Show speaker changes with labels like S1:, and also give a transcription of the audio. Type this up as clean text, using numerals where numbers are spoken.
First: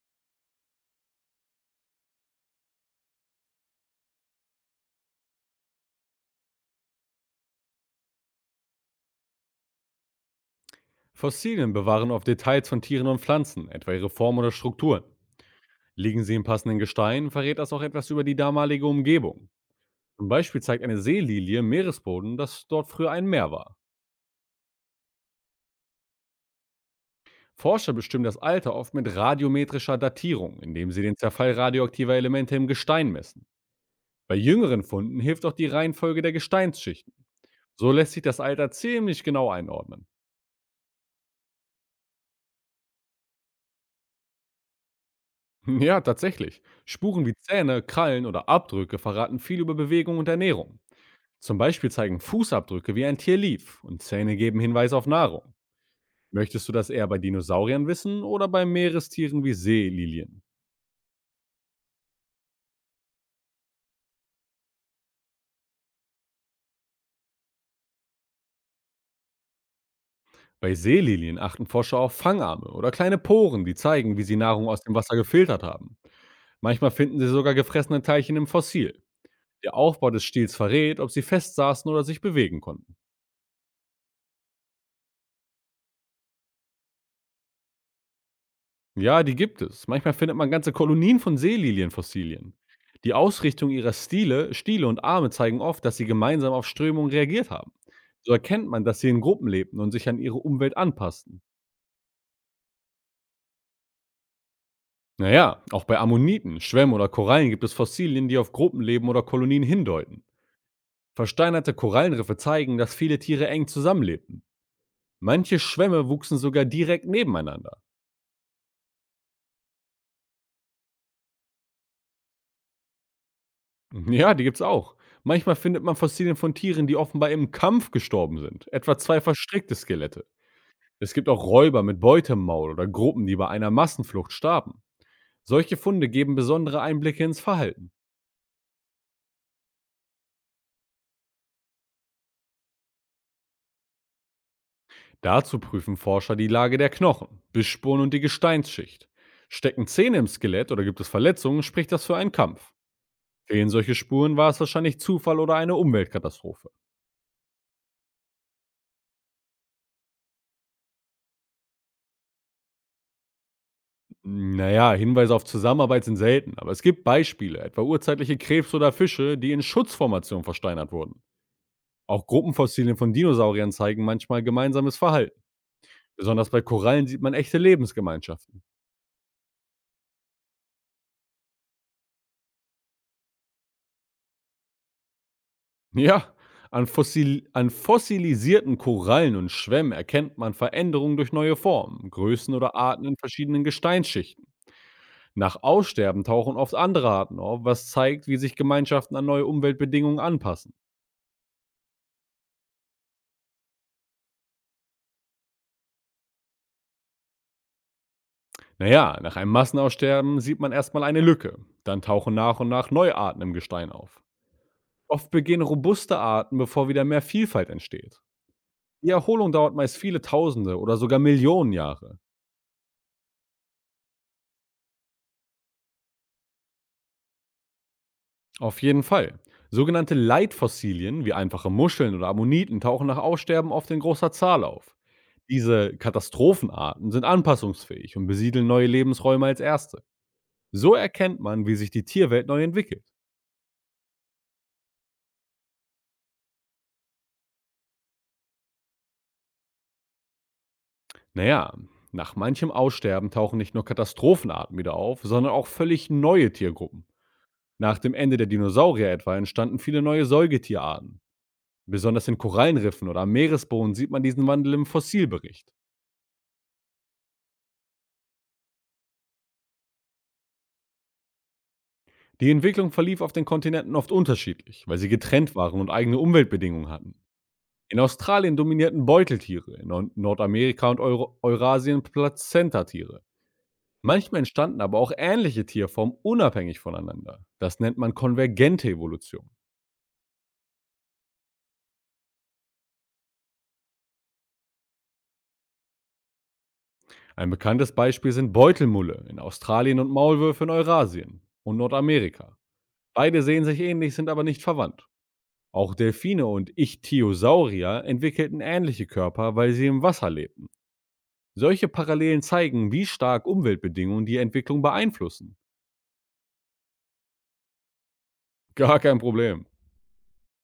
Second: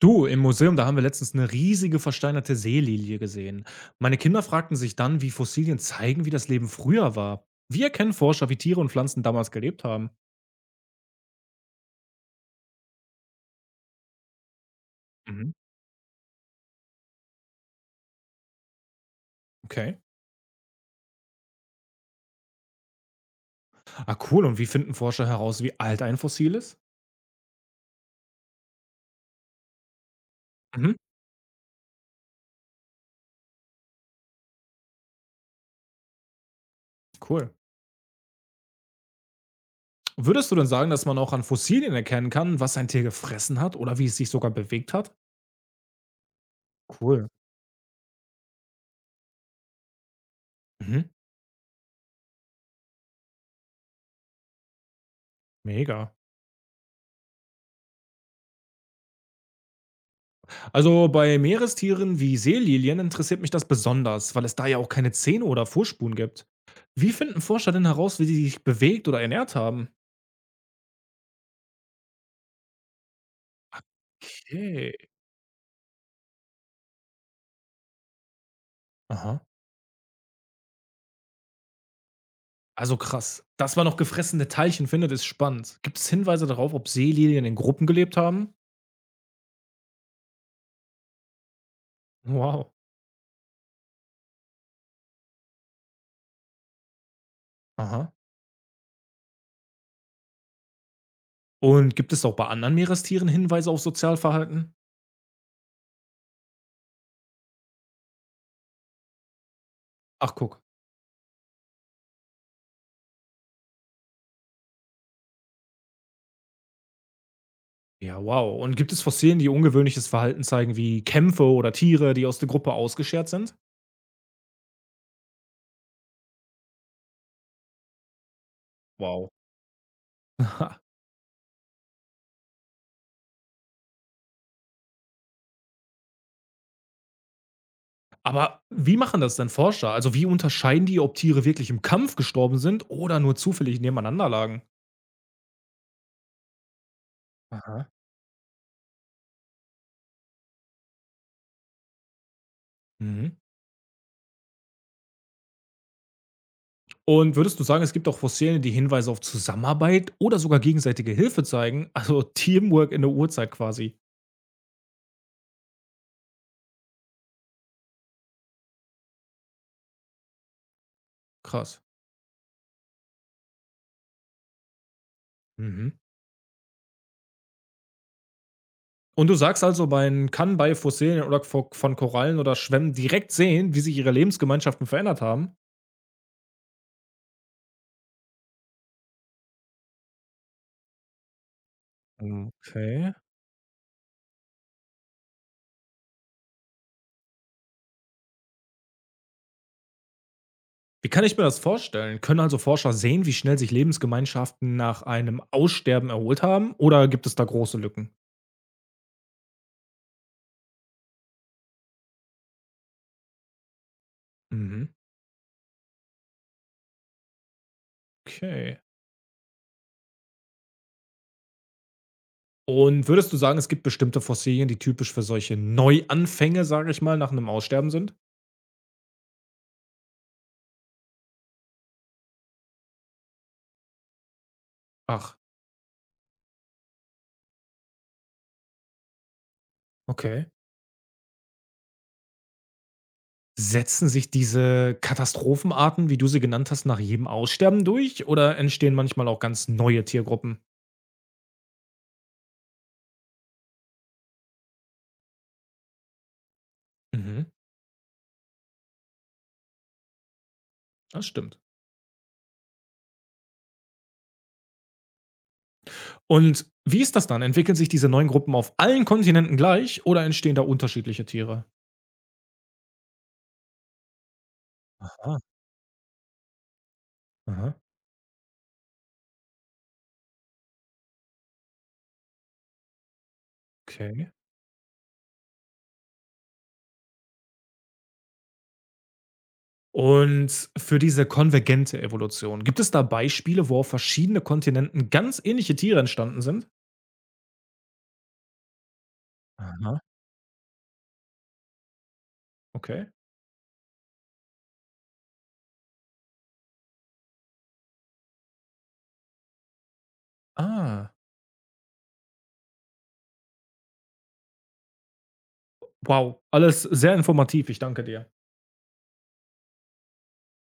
S1: Du, im Museum, da haben wir letztens eine riesige versteinerte Seelilie gesehen. Meine Kinder fragten sich dann, wie Fossilien zeigen, wie das Leben früher war. Wie erkennen Forscher, wie Tiere und Pflanzen damals gelebt haben?
S2: Fossilien bewahren oft Details von Tieren und Pflanzen, etwa ihre Form oder Strukturen.
S1: Mhm.
S2: Liegen sie im passenden Gestein, verrät das auch etwas über die damalige Umgebung.
S1: Okay.
S2: Zum Beispiel zeigt eine Seelilie im Meeresboden, dass dort früher ein Meer war.
S1: Ah, cool. Und wie finden Forscher heraus, wie alt ein Fossil ist?
S2: Forscher bestimmen das Alter oft mit radiometrischer Datierung, indem
S1: Mhm.
S2: sie den Zerfall radioaktiver Elemente im Gestein messen. Bei jüngeren Funden hilft auch die Reihenfolge der Gesteinsschichten.
S1: Cool.
S2: So lässt sich das Alter ziemlich genau einordnen.
S1: Würdest du denn sagen, dass man auch an Fossilien erkennen kann, was ein Tier gefressen hat oder wie es sich sogar bewegt hat?
S2: Ja, tatsächlich. Spuren
S1: Cool.
S2: wie Zähne, Krallen oder Abdrücke verraten viel über Bewegung und Ernährung.
S1: Mhm.
S2: Zum Beispiel zeigen Fußabdrücke, wie ein Tier lief, und Zähne geben Hinweise auf Nahrung.
S1: Mega.
S2: Möchtest du das eher bei Dinosauriern wissen oder bei Meerestieren wie Seelilien?
S1: Also bei Meerestieren wie Seelilien interessiert mich das besonders, weil es da ja auch keine Zähne oder Vorspuren gibt. Wie finden Forscher denn heraus, wie sie sich bewegt oder ernährt haben?
S2: Bei Seelilien achten Forscher auf Fangarme oder kleine Poren, die zeigen, wie sie Nahrung aus
S1: Okay.
S2: dem Wasser gefiltert haben. Manchmal finden sie sogar gefressene Teilchen im Fossil.
S1: Aha.
S2: Der Aufbau des Stils verrät, ob sie fest saßen oder sich bewegen
S1: Also
S2: konnten.
S1: krass. Dass man noch gefressene Teilchen findet, ist spannend. Gibt es Hinweise darauf, ob Seelilien in Gruppen gelebt haben?
S2: Ja, die gibt es. Manchmal findet man ganze Kolonien von Seelilienfossilien.
S1: Wow.
S2: Die Ausrichtung ihrer Stile, Stiele und Arme zeigen oft, dass sie gemeinsam auf Strömungen reagiert haben.
S1: Aha.
S2: So erkennt man, dass sie in Gruppen lebten und sich an ihre Umwelt anpassten.
S1: Und gibt es auch bei anderen Meerestieren Hinweise auf Sozialverhalten?
S2: Naja, auch bei Ammoniten, Schwämmen oder Korallen gibt es Fossilien, die auf Gruppenleben oder Kolonien hindeuten.
S1: Ach, guck.
S2: Versteinerte Korallenriffe zeigen, dass viele Tiere eng zusammenlebten. Manche Schwämme wuchsen sogar direkt nebeneinander.
S1: Ja, wow. Und gibt es Fossilien, die ungewöhnliches Verhalten zeigen, wie Kämpfe oder Tiere, die aus der Gruppe ausgeschert sind?
S2: Ja, die gibt's auch. Manchmal findet man Fossilien von Tieren, die offenbar im Kampf gestorben sind, etwa zwei
S1: Wow.
S2: verstrickte Skelette. Es gibt auch Räuber mit Beute im Maul oder Gruppen, die bei einer Massenflucht starben. Solche Funde geben besondere Einblicke ins Verhalten.
S1: Aber wie machen das denn Forscher? Also, wie unterscheiden die, ob Tiere wirklich im Kampf gestorben sind oder nur zufällig nebeneinander lagen?
S2: Dazu prüfen Forscher die Lage der Knochen,
S1: Aha.
S2: Bissspuren und die Gesteinsschicht. Stecken Zähne im Skelett oder gibt es Verletzungen, spricht das für einen Kampf.
S1: Mhm.
S2: Fehlen solche Spuren, war es wahrscheinlich Zufall oder eine Umweltkatastrophe.
S1: Und würdest du sagen, es gibt auch Fossilien, die Hinweise auf Zusammenarbeit oder sogar gegenseitige Hilfe zeigen? Also Teamwork in der Urzeit quasi.
S2: Naja, Hinweise auf Zusammenarbeit sind selten, aber es gibt Beispiele, etwa urzeitliche Krebs oder Fische, die in Schutzformationen versteinert wurden.
S1: Krass.
S2: Auch Gruppenfossilien von Dinosauriern zeigen manchmal gemeinsames Verhalten.
S1: Mhm.
S2: Besonders bei Korallen sieht man echte Lebensgemeinschaften.
S1: Und du sagst also, man kann bei Fossilien oder von Korallen oder Schwämmen direkt sehen, wie sich ihre Lebensgemeinschaften verändert haben?
S2: Ja, an fossilisierten Korallen und Schwämmen erkennt man Veränderungen durch neue Formen, Größen oder Arten
S1: Okay.
S2: in verschiedenen Gesteinsschichten. Nach Aussterben tauchen oft andere Arten auf, was zeigt, wie sich Gemeinschaften an neue Umweltbedingungen anpassen.
S1: Wie kann ich mir das vorstellen? Können also Forscher sehen, wie schnell sich Lebensgemeinschaften nach einem Aussterben erholt haben, oder gibt es da große Lücken?
S2: Naja, nach einem Massenaussterben sieht man erstmal eine Lücke. Dann tauchen nach und nach neue Arten im Gestein auf.
S1: Mhm.
S2: Oft begehen robuste Arten, bevor wieder mehr Vielfalt entsteht.
S1: Okay.
S2: Die Erholung dauert meist viele Tausende oder sogar Millionen Jahre.
S1: Und würdest du sagen, es gibt bestimmte Fossilien, die typisch für solche Neuanfänge, sage ich mal, nach einem Aussterben sind?
S2: Auf jeden Fall. Sogenannte Leitfossilien wie einfache Muscheln oder Ammoniten tauchen nach Aussterben oft in großer Zahl auf.
S1: Ach,
S2: Diese Katastrophenarten sind anpassungsfähig und besiedeln neue Lebensräume als erste.
S1: okay.
S2: So erkennt man, wie sich die Tierwelt neu entwickelt.
S1: Setzen sich diese Katastrophenarten, wie du sie genannt hast, nach jedem Aussterben durch oder entstehen manchmal auch ganz neue Tiergruppen?
S2: Naja, nach manchem Aussterben tauchen nicht nur Katastrophenarten wieder auf, sondern auch völlig neue Tiergruppen.
S1: Mhm,
S2: Nach dem Ende der Dinosaurier etwa entstanden viele neue Säugetierarten.
S1: das stimmt.
S2: Besonders in Korallenriffen oder am Meeresboden sieht man diesen Wandel im Fossilbericht.
S1: Und wie ist das dann? Entwickeln sich diese neuen Gruppen auf allen Kontinenten gleich oder entstehen da unterschiedliche Tiere?
S2: Die Entwicklung verlief auf den Kontinenten oft unterschiedlich, weil sie
S1: Aha,
S2: getrennt waren und eigene Umweltbedingungen hatten.
S1: aha,
S2: In Australien dominierten Beuteltiere, in Nordamerika und Euro Eurasien Plazentatiere.
S1: okay.
S2: Manchmal entstanden aber auch ähnliche Tierformen unabhängig voneinander. Das nennt man konvergente Evolution.
S1: Und für diese konvergente Evolution, gibt es da Beispiele, wo auf verschiedene Kontinenten ganz ähnliche Tiere entstanden sind?
S2: Ein bekanntes Beispiel sind Beutelmulle in
S1: Aha,
S2: Australien und Maulwürfe in Eurasien und Nordamerika.
S1: okay.
S2: Beide sehen sich ähnlich, sind aber nicht verwandt. Auch Delfine und Ichthyosaurier entwickelten ähnliche Körper, weil sie im Wasser lebten.
S1: Ah,
S2: Solche Parallelen zeigen, wie stark Umweltbedingungen die Entwicklung beeinflussen.
S1: wow, alles sehr informativ, ich danke dir.
S2: Gar kein Problem.